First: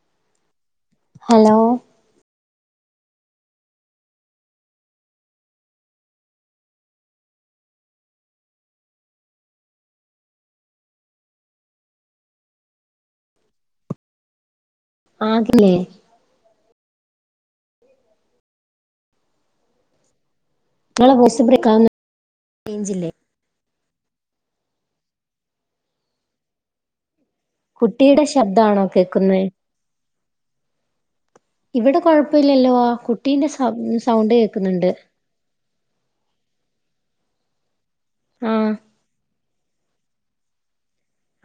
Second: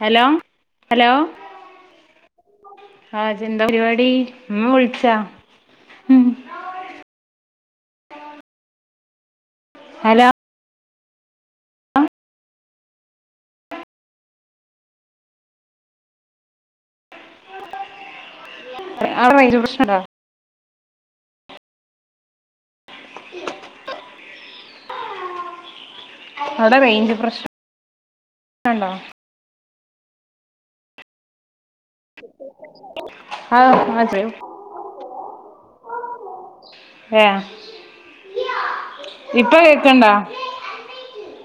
Hello hello ആഹ് ഇജ്ജെന്താ പരിപാടി ഉമ്മ വിൾച്ചാ? ഹലോ ആക്ക്ല്ലേ അവിടെ റെയിഞ്ച് പ്രശ്നണ്ടാ? ഇങ്ങളെ വോയിസ്‌ ബ്രേക്കാവ്ന്ന് റെയ്ഞ്ചില്ലേ? അവിടെ റെയിഞ്ച് പ്രശ് കുട്ടിയുടെ ശബ്ദ ആണോ കേക്കുന്നേ? ഇവിടെ കൊഴപ്പല്ലല്ലോ ആ കുട്ടീന്റെ സൗ ആഹ് അതെ സൗണ്ട് കേക്കുന്നുണ്ട് ഏഹ് ആഹ് ഇപ്പ കേക്ക്ണ്ട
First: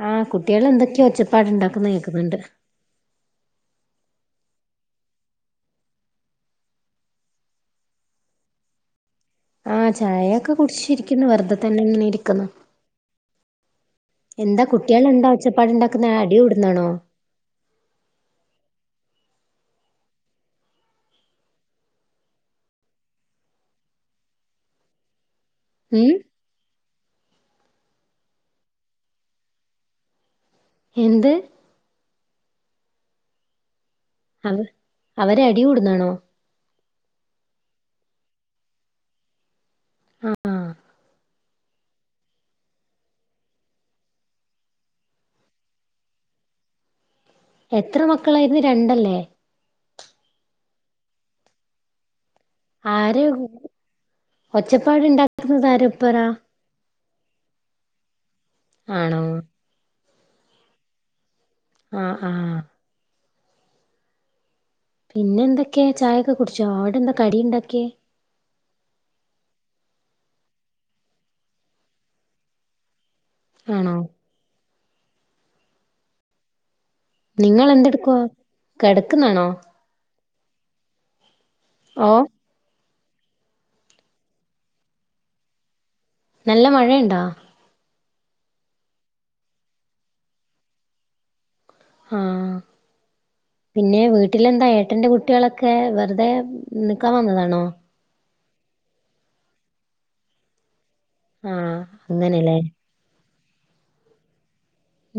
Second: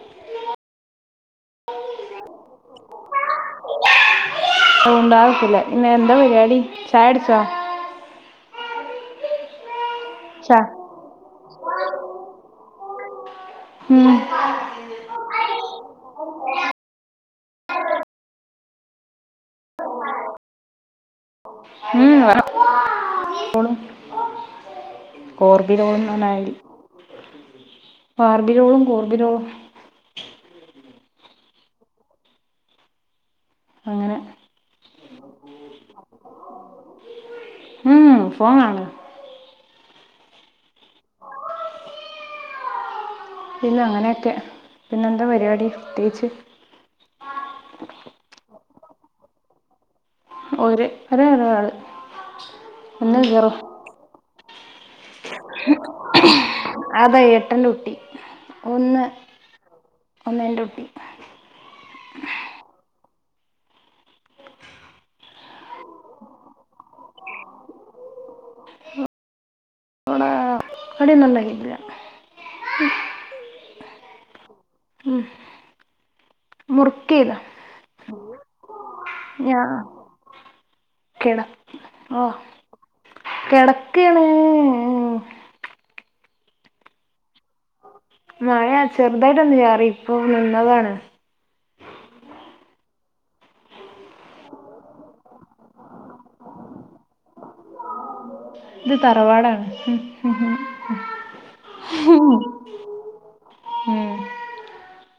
ആഹ് കുട്ട്യാള് എന്തൊക്കെയോ ഒച്ചപ്പാട്ണ്ടാക്കുന്ന കേക്കുന്നുണ്ട് അത് മുണ്ടാത്ക്കൂല. ഇന്ന് എന്താ പരിവാടി ചായടിച്ചോ? ആഹ് ചായയൊക്കെ ചാ കുടിച്ചിരിക്കുന്നു വെറുതതന്നെ ഇങ്ങനെ ഇരിക്കുന്നു. ഉം എന്താ കുട്ട്യാളെന്താ ഒച്ചപ്പാട് ഇണ്ടാക്കുന്നെ അടി കൂടുന്നാണോ? ഉം അവരെ പ്പൊളും കോർബിരോളും ഉം നന്നായി കാർബിലോളും കോർബിലോളും എന്ത് അങ്ങനെ അവ് അവരെ അടി കൂടുന്നാണോ ഉം ഫോൺ കാണു ആഹ് ആഹ് പിന്നെ അങ്ങനെയൊക്കെ പിന്നെ എന്താ പരിപാടി പ്രത്യേകിച്ച് എത്ര മക്കളായിരുന്നു രണ്ടല്ലേ ഒര് ഒരേ ഒരാള് ഒന്ന് ആര് ഗർ ഒച്ചപ്പാട്ണ്ടാക് അതാ എട്ടൻന്റെ കുട്ടി ഒന്ന് ആണോ ഒന്നെൻറ്റൂട്ടി ആഹ് ആഹ് പിന്നെ എന്തൊക്കെയാ ചായയൊക്കെ കുടിച്ചോ അവിടെ എന്താ കടി ഇണ്ടാക്കിയെ കടി ഒന്നും ഉണ്ടാക്കീട്ടില്ല ആണോ ഉം മുർക്ക ആയിരുന്നു നിങ്ങള് എന്തെടുക്കുവാ കിടക്കുന്നാണോ ഞാ കിട ഓ കിടക്കാണ് നല്ല മഴയുണ്ടോ മഴ ചെറുതായിട്ട് ഒന്ന് ചാറി ഇപ്പൊ നിന്നതാണ് ആഹ് പിന്നെ വീട്ടിലെന്താ ഏട്ടന്റെ കുട്ടികളൊക്കെ വെറുതെ നിക്കാൻ വന്നതാണോ ഇത് തറവാടാണ് ആഹ് ഉം അങ്ങനെല്ലേ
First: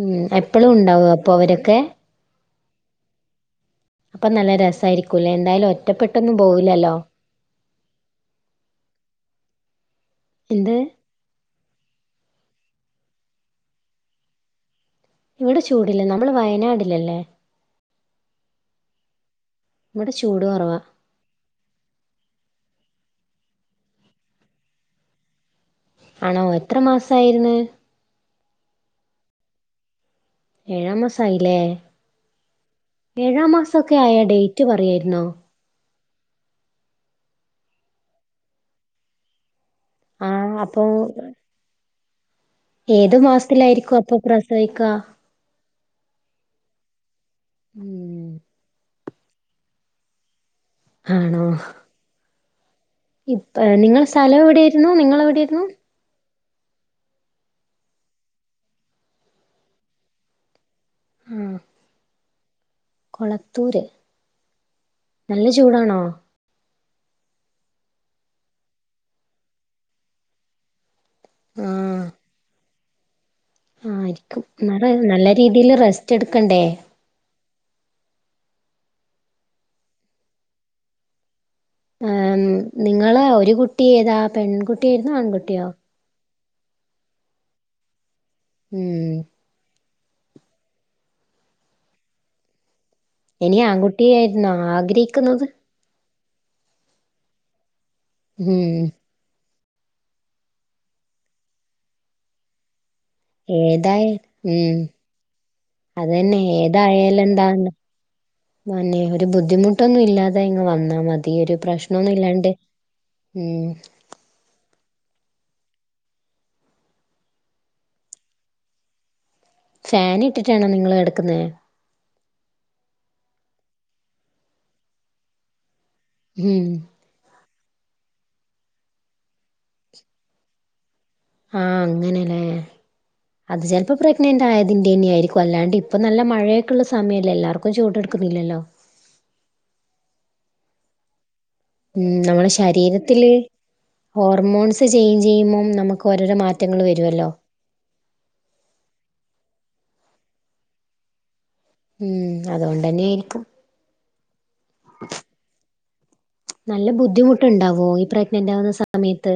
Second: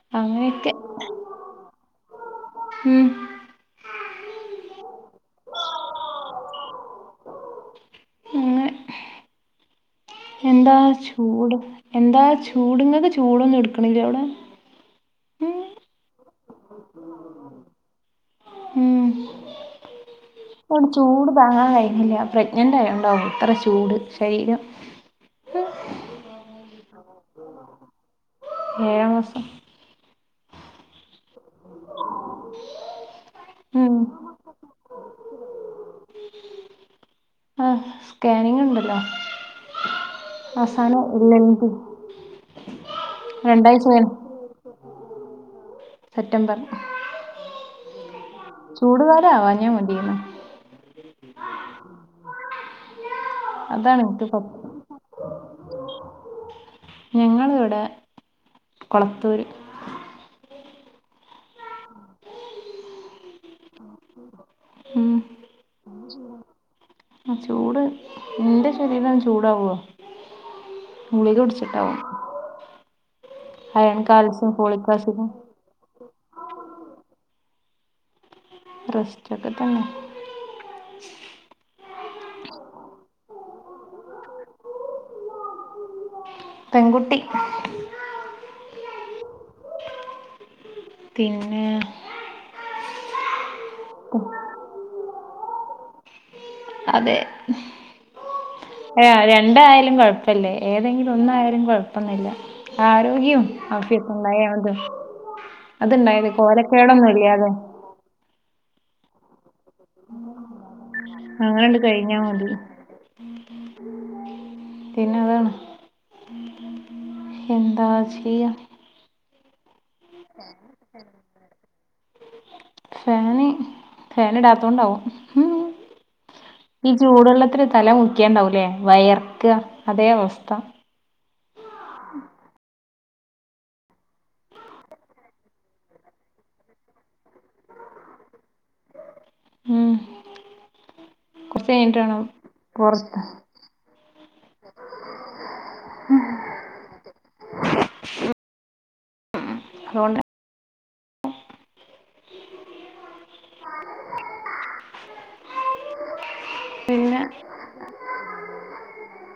ഉം എപ്പളും അങ്ങനെയൊക്കെ ഉണ്ടാവോ അപ്പൊ അവരൊക്കെ ഉം അപ്പൊ നല്ല രസമായിരിക്കൂല്ലേ എന്തായാലും ഒറ്റപ്പെട്ടൊന്നും പോവില്ലല്ലോ അങ്ങനെ എന്ത് എന്താ ചൂട് എന്താ ചൂട് ഇങ്ങക്ക് ചൂടൊന്നും എടുക്കണില്ലേ അവിടെ ! ! ! ! ! ! ! ! ഉം ഇവിടെ ചൂട് കുറവാ ഇവിടെ ചൂട് താങ്ങാൻ കഴിന്നില്ല പ്രഗ്നൻറ് ആയത് കൊണ്ടാവും ഇത്ര ചൂട് ശരീരം ആണോ എത്ര മാസായിരിന്ന് ഏഴാം മാസം ഏഴാം മാസയില്ലേ ഏഴാം മാസം ഉം ഒക്കെ ആയ ഡേറ്റ് പറയായിരുന്നോ ആ സ്കാനിങ് ഉണ്ടല്ലോ ആഹ് അപ്പൊ അവസാനം എൽ എം പി ഏതു മാസത്തിലായിരിക്കും അപ്പൊ പ്രസവിക്ക സെപ്റ്റംബർ ഉം ചൂട് കാലം ആവാഞ്ഞ മതിയാരുന്നു ആണോ ഇപ്പഴ് അതാണ് നിങ്ങൾ എനിക്ക് പ സ്ഥലം എവിടെയായിരുന്നു നിങ്ങള് എവിടൊയിരുന്നു ! ! ! ! ! ! ! ! ഉം കൊളത്തൂര് ഉം നല്ല ചൂടാണോ ആഹ് ചൂട് ഇന്റെ ശരീരം ചൂടാവുവാ ഗുളിക കുടിച്ചിട്ടാവും ആഹ് അയൺ ആയിരിക്കും കാൽസ്യം ഫോളിക് എന്നാലും നല്ല ആസിഡും രീതിയില് റെസ്റ്റ് എടുക്കണ്ടേ റെസ്റ്റ് ഒക്കെ തന്നെ ആഹ് നിങ്ങള് ഒരു കുട്ടി ഏതാ പെൺകുട്ടിയായിരുന്നോ ആൺകുട്ടിയോ പെൺകുട്ടി ഉം പിന്നെ ഇനി ആൺകുട്ടിയെ ആയിരുന്നോ ആഗ്രഹിക്കുന്നത് അതെ ഉം [unintelligible] എന്തായാലും കൊഴപ്പില്ലേ ഏതെങ്കിലും ഒന്നായാലും കൊഴപ്പൊന്നും ഇല്ല ആരോഗ്യം ഏതായ ആഫിയത്തും ഉണ്ടായ മതി ഉം അത്ണ്ടായത് കോലക്കേടൊന്നും ഇല്ല്യാതെ അന്നെ ഒരു ബുദ്ധിമുട്ടൊന്നും ഇല്ലാതെ ഇങ്ങ് വന്നാ മതി ഒരു അങ്ങനണ്ട് പ്രശ്നൊന്നും കഴിഞ്ഞാ മതി ഇല്ലാണ്ട് ഉം പിന്നെ അതാണ് എന്താ ചെയ്യാ ഫാൻ ഇട്ടിട്ടാണോ നിങ്ങള് കെടുക്കുന്നെ ഫാന് ഫാൻ ഇടാത്തൊണ്ടാാവും ഉം ഉം ഈ ചൂടുവെള്ളത്തില് തല മുക്കിയാണ്ടാവൂല്ലേ വിയർക്കുക അതേ അവസ്ഥ ആഹ് അങ്ങനല്ലേ അത് ചിലപ്പോ പ്രഗ്നന്റ് ആയതിന്റെ തന്നെയായിരിക്കും അല്ലാണ്ട് ഇപ്പൊ നല്ല മഴയൊക്കെുള്ള സമയല്ലേ എല്ലാർക്കും ഇപ്പൊ ചൂട് എടുക്കുന്നില്ലല്ലോ ഉം കുറച്ച് കഴിഞ്ഞിട്ട് ഉം വേണം നമ്മളെ പുറത്ത് ശരീരത്തില് ഹോർമോൺസ് ചേഞ്ച് ചെയ്യുമ്പോം നമുക്ക് ഓരോരോ മാറ്റങ്ങള് വരുമല്ലോ അതുകൊണ്ട് ഉം അതുകൊണ്ടന്നെയായിരിക്കും നല്ല പിന്നെ ബുദ്ധിമുട്ടുണ്ടാവോ ഈ പ്രഗ നന്റ് ആവുന്ന സമയത്ത്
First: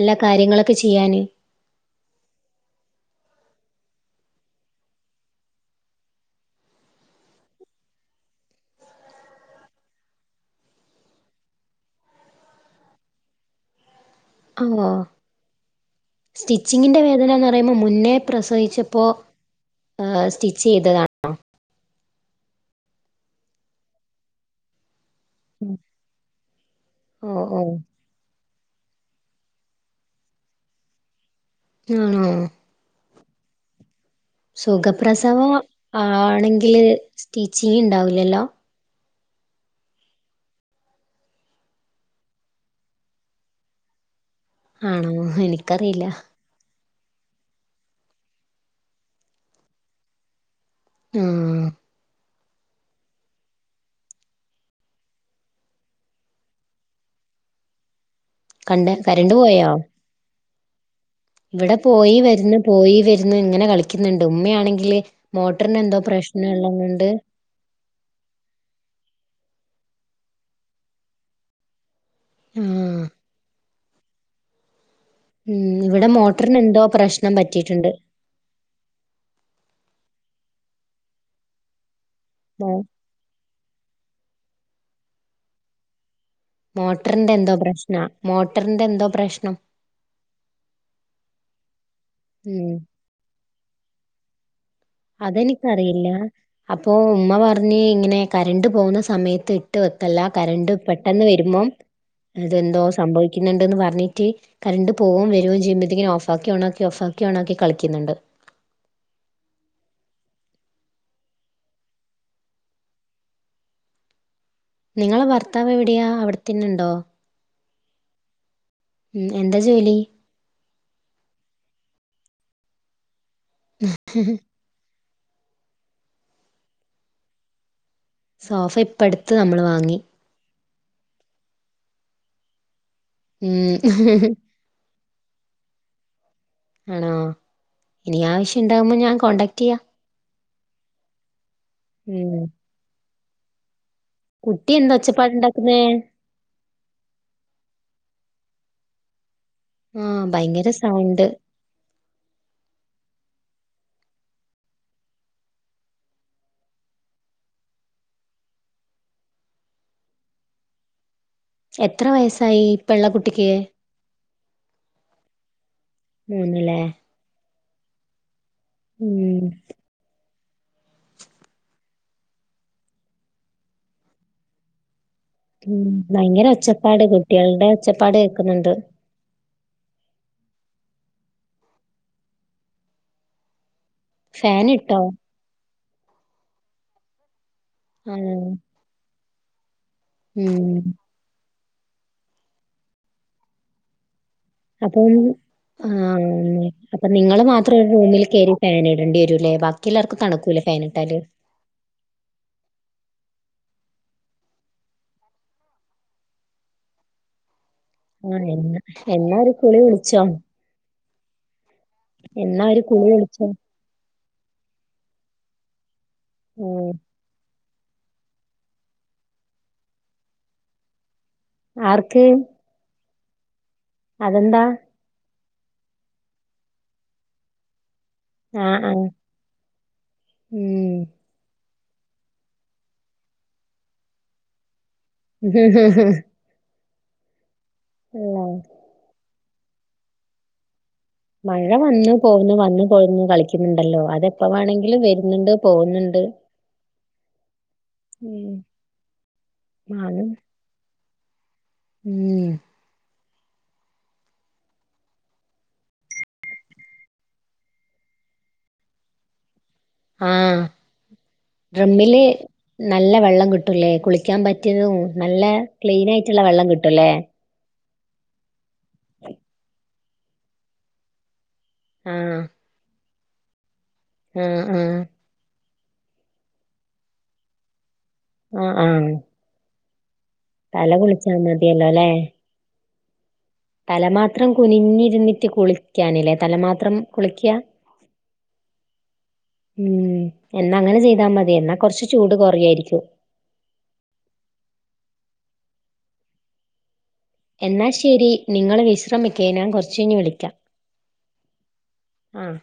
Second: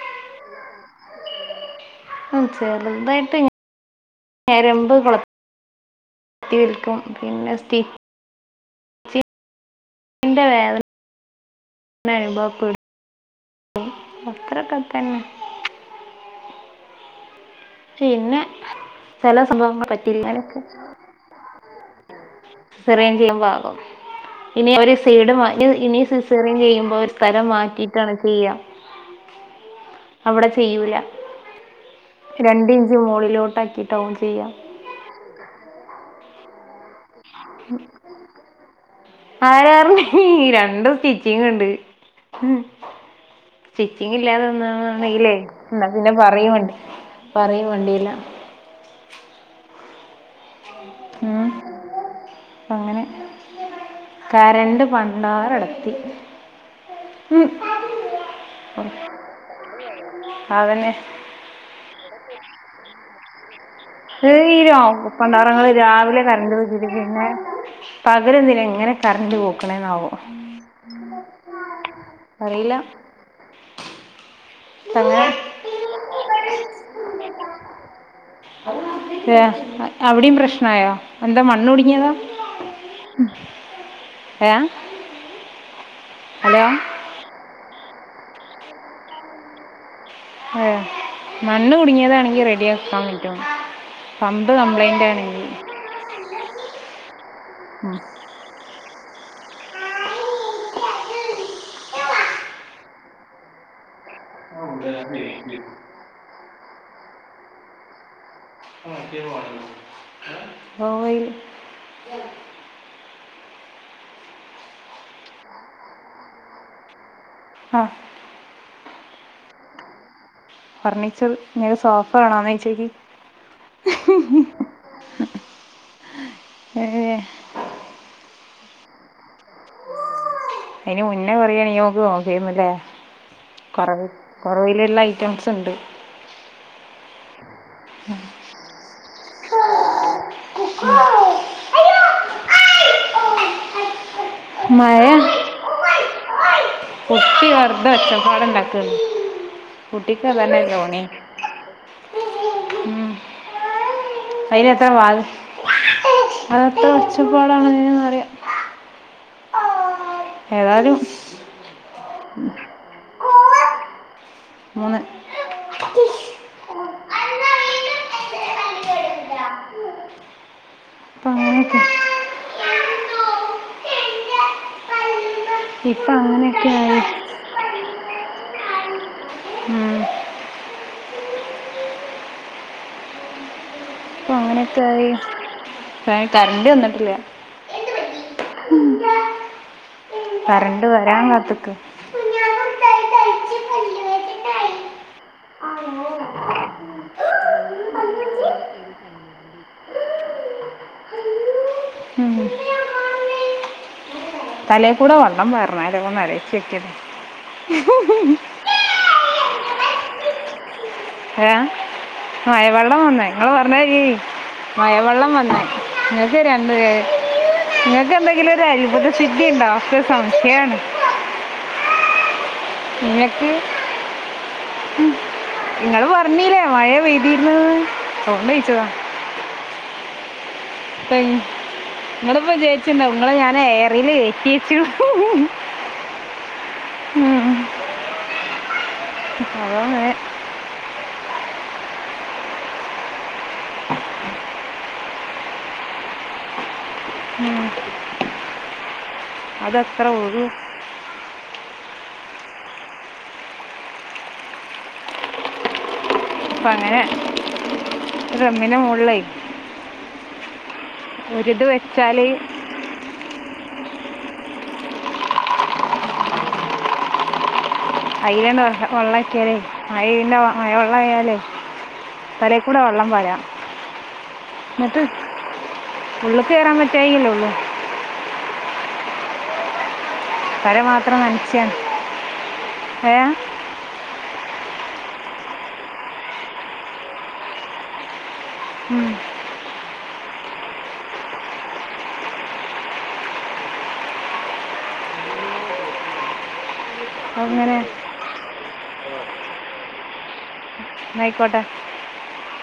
എല്ലാ കാര്യങ്ങളൊക്കെ ചെയ്യാന് ആഹ് ചെറുതായിട്ട് ഇങ്ങ ഞരമ്പ് കൊള തീർക്കും പിന്നെ സ്റ്റി എന്റെ വേദ ന വരുമ്പോ ഓ അത്രയൊക്കെത്തന്നെ സ്റ്റിച്ചിങ്ങിന്റെ വേദന എന്ന് പറയുമ്പോൾ മുന്നേ പിന്നെ പ്രസവിച്ചപ്പോ ചില സംഭവങ്ങൾ പറ്റില്ല അങ്ങനൊക്കെ സ്റ്റിച്ച് ചെയ്തതാണ് [unintelligible] സിസേറിയൻ ചെയ്യുമ്പോ ആകും ഇനി അവര് സൈഡ് മാ ഇ ഇനി സിസേറിയൻ ചെയ്യുമ്പോൾ അവരു ഓഹ് സ്ഥലം ഓഹ് മാറ്റി യിട്ടാണാ ചെയ്യാ അവിടെ ചെയ്യൂല ആണോ രണ്ട് ഇഞ്ച് മോളിലോട്ടാക്കിയിട്ട് ആവും ചെയ്യുക സുഖപ്രസവം ആണെങ്കില് സ്റ്റിച്ചിങ് ഉണ്ടാവില്ലല്ലോ ആരാ പറഞ്ഞെ ഈ രണ്ട് സ്റ്റിച്ചിങ് ഉണ്ട് സ്റ്റിച്ചിങ് ഇല്ലാതെ ഒന്നാണ് ആണോ ന്നയ്ലെ എന്നാ എനിക്കറിയില്ല പിന്നെ പറയു വാണ്ട് പറയ വാണ്ടില്ലാ ഉം ആഹ് അങ്ങനെ കരണ്ട് പണ്ടാറടത്തി മ് കണ്ട് കരണ്ട് പോയോ അതന്നെ ഇവിടെ പോയി വരുന്നു പോയി വരുന്നു ഇങ്ങനെ കളിക്കുന്നു തീരോ പണ്ടാറങ്ങൾ എന്തോ രാവിലെ പ്രശ്നം കരണ്ട് ഉള്ളത് കൊണ്ട് വെച്ചിരിക്കുന്നെ പകലെന്തിനാ ഇങ്ങനെ കറണ്ട് പോക്കണന്നാവോ അറിയില്ല ആഹ് [unintelligible] ഉം ഇവിടെ മോട്ടറിന് എന്തോ പ്രശ്നം പറ്റിയിട്ടുണ്ട് അവിടയും പ്രശ്നായോ എന്താ മണ്ണ കുടുങ്ങിയതാ [unintelligible] [unintelligible] ഹലോ മോട്ടറിന്റെ എന്തോ പ്രശ്നാ മോട്ടറിന്റെ എന്തോ പ്രശ്നം ഏഹ് മണ്ണ് കുടുങ്ങിയതാണെങ്കിൽ റെഡി ഉം ആക്കാൻ പറ്റും പമ്പ് കംപ്ലൈൻറ് അതെനിക്കറിയില്ല അപ്പൊ ഉമ്മ പറഞ്ഞ് ഇങ്ങനെ കരണ്ട് പോകുന്ന സമയത്ത് ഇട്ട് വെത്തല്ല കരണ്ട് പെട്ടെന്ന് വരുമ്പോം അതെന്തോ സംഭവിക്കുന്നുണ്ടന്ന് പറഞ്ഞിട്ട് കറണ്ട് പോവേം വരുവേം ചെയ്യുമ്പോഴത്തേക്ക് ഓഫാക്കി ഓണാക്കി ഓഫാക്കി ഓണാക്കി കളിക്കുന്നുണ്ട് ആഹ് കേറിവാ ഓയ്. നിങ്ങളെ ഭർത്താവ് എവിടെയാ അവിടെത്തന്നെണ്ടോ? ആഹ്. ഉം എന്താ ജോലി? ഫർണിച്ചർ ഇങ്ങക്ക് സോഫ വേണോന്നോയ്ച്ചോക്കി. ഏഹ്. സോഫ ഇപ്പ അടുത്ത് നമ്മൾ വാ അയിന് മുന്നേ പറയാണെങ്കി നമക്ക് നോക്കേര്ന്നുല്ലേ. ഉം. അയിലുള്ള ഐറ്റംസ് ഇണ്ട്. ആണോ ഇനി ആവ്ശ്യം ഇണ്ടാവുമ്പോ ഞാൻ കോണ്ടാക്ടെയ്യാം. ഉം. കുട്ടി എന്താ മഴ ഒച്ചപ്പാടുണ്ടാക്കുന്നേ? കുട്ടി വെർതെ ഒച്ചപ്പാട് ഇണ്ടാക്കാണ്. ആഹ് കുട്ടിക്ക് ഭയങ്കര അതന്നെല്ലെ പണി സൗണ്ട് ഉം. അയ്ന് എത്ര വാഹ് അതെത്ര ഒച്ചപ്പാടാണ്ന്നറിയാം. ആഹ് ഏതായാലും. എത്ര വയസായി ഇപ്പള്ള കുട്ടിക്ക്. മൂന്ന്. മൂന്ന്ലെ. ഉം. പാ [unintelligible] ഉം ഇപ്പൊ ഭയങ്കര അങ്ങനെയൊക്കെ ആയി ഒച്ചപ്പാട് കുട്ട്യാള്ടെ ഒച്ചപ്പാട് കേക്കുന്നുണ്ട്. ഉം. അപ്പൊ അങ്ങനെയൊക്കെ ഫാനിട്ടോ ആയി ഏഹ് കറണ്ട് വന്നിട്ടില്ല. ഹലോ. കറണ്ട് വരാ കാത്ത്ക്കാ. [unintelligible] ആഹ് അപ്പൊ നിങ്ങള് മാത്രം ഒരു റൂമിൽ കേറി ഫാൻ ഇടേണ്ടി വരൂല്ലേ ബാ ക്കി എല്ലാർക്കും തണുക്കൂലെ ഫേന്ട്ടാല്. ഉം. തലേ കൂടെ വള്ളം പാർന്നാലോ ന്നാലോയ്ച്ചോക്കിയത. ആഹ് എന്ന എന്നാ ഒരു കുളി കുളിച്ചോ? ഏഹ് എന്നാ മഴ ഒരു വെള്ളം കുളി വന്ന് വിളിച്ചോ ഇങ്ങള് പർ ങ്ങട്ടോക്കി മഴവെള്ളം വന്ന് ഇങ്ങക്ക് രണ്ടു ഉം പേ ഇങ്ങക്ക് എന്തെങ്കിലും ഒരു അത്ഭുത സിദ്ധി ഉണ്ടോ ഇക്ക് ഒരു സംശയാണ്. ആർക്ക്. ഇങ്ങക്ക്. അതെന്താ? ഉം ഇങ്ങള് പറഞ്ഞീല്ലേ മഴ പെയ്തിര്ന്ന്ന്ന് ആഹ് അതോണ്ടോയ്ച്ചതാ. ആഹ് ഉം [unintelligible] ഇങ്ങൾ പ്പൊ വിജാര്ച്ച്ണ്ടാവും ഇങ്ങളെ ഞാൻ എയറിൽ കേറ്റിച്ചന്ന്. ഹ് ഹ് ഹ്. ഇല്ല അതാ മഴ. മഴ വന്നു പോവുന്നു വന്നു പോവുന്നു കളിക്കുന്നുണ്ടല്ലോ അതെപ്പോ വേണങ്കിലും വരുന്നുണ്ട് പോവുന്നുണ്ട്. ഉം. ഉം. അതത്ര ആണ് ഒലു. ഉം. ഇപ്പ അങ്ങനെ റമ്മിന്റെ മോള്ലെ. ആഹ് റമ്മിൽ വെച്ചാല് നല്ല വെള്ളം കിട്ടൂലേ കുളിക്കാൻ പറ്റിയതും നല്ല ക്ലീൻ ആയിട്ടുള്ള വെള്ളം കിട്ടൂല്ലേ അയിലണ്ട വെ വെള്ളം ഒക്കിയാലേ അയിറെ മഴ വെള്ള ആയാലേ ആഹ് കൂടെ വെള്ളം വരാം ആഹ് ആഹ് എന്നിട്ട് ഉള്ള്ക് കയറാൻ പററയില്ലേ ഉള്ളൂ. ആഹ് ആഹ് തല മാത്രം കുളിച്ചാ നനക മതിയല്ലോ അല്ലെ എ തല മാത്രം കുനിഞ്ഞിരുന്നിട്ട് കുളിക്കാനില്ലേ തല മാത്രം കുളിക്കുക ഉം ഉം എന്നാ അങ്ങനെ ചെയ്താ മതി എന്നാ കൊറച്ച് ചൂട് കുറയായിരിക്കും. അങ്ങനെ എന്നാൽ ശരി നിങ്ങള് വിശ്രമിക്ക് ഞാൻ കുറച്ച് കഴിഞ്ഞ് വിളിക്കാം. നൈക്കോട്ട ആഹ്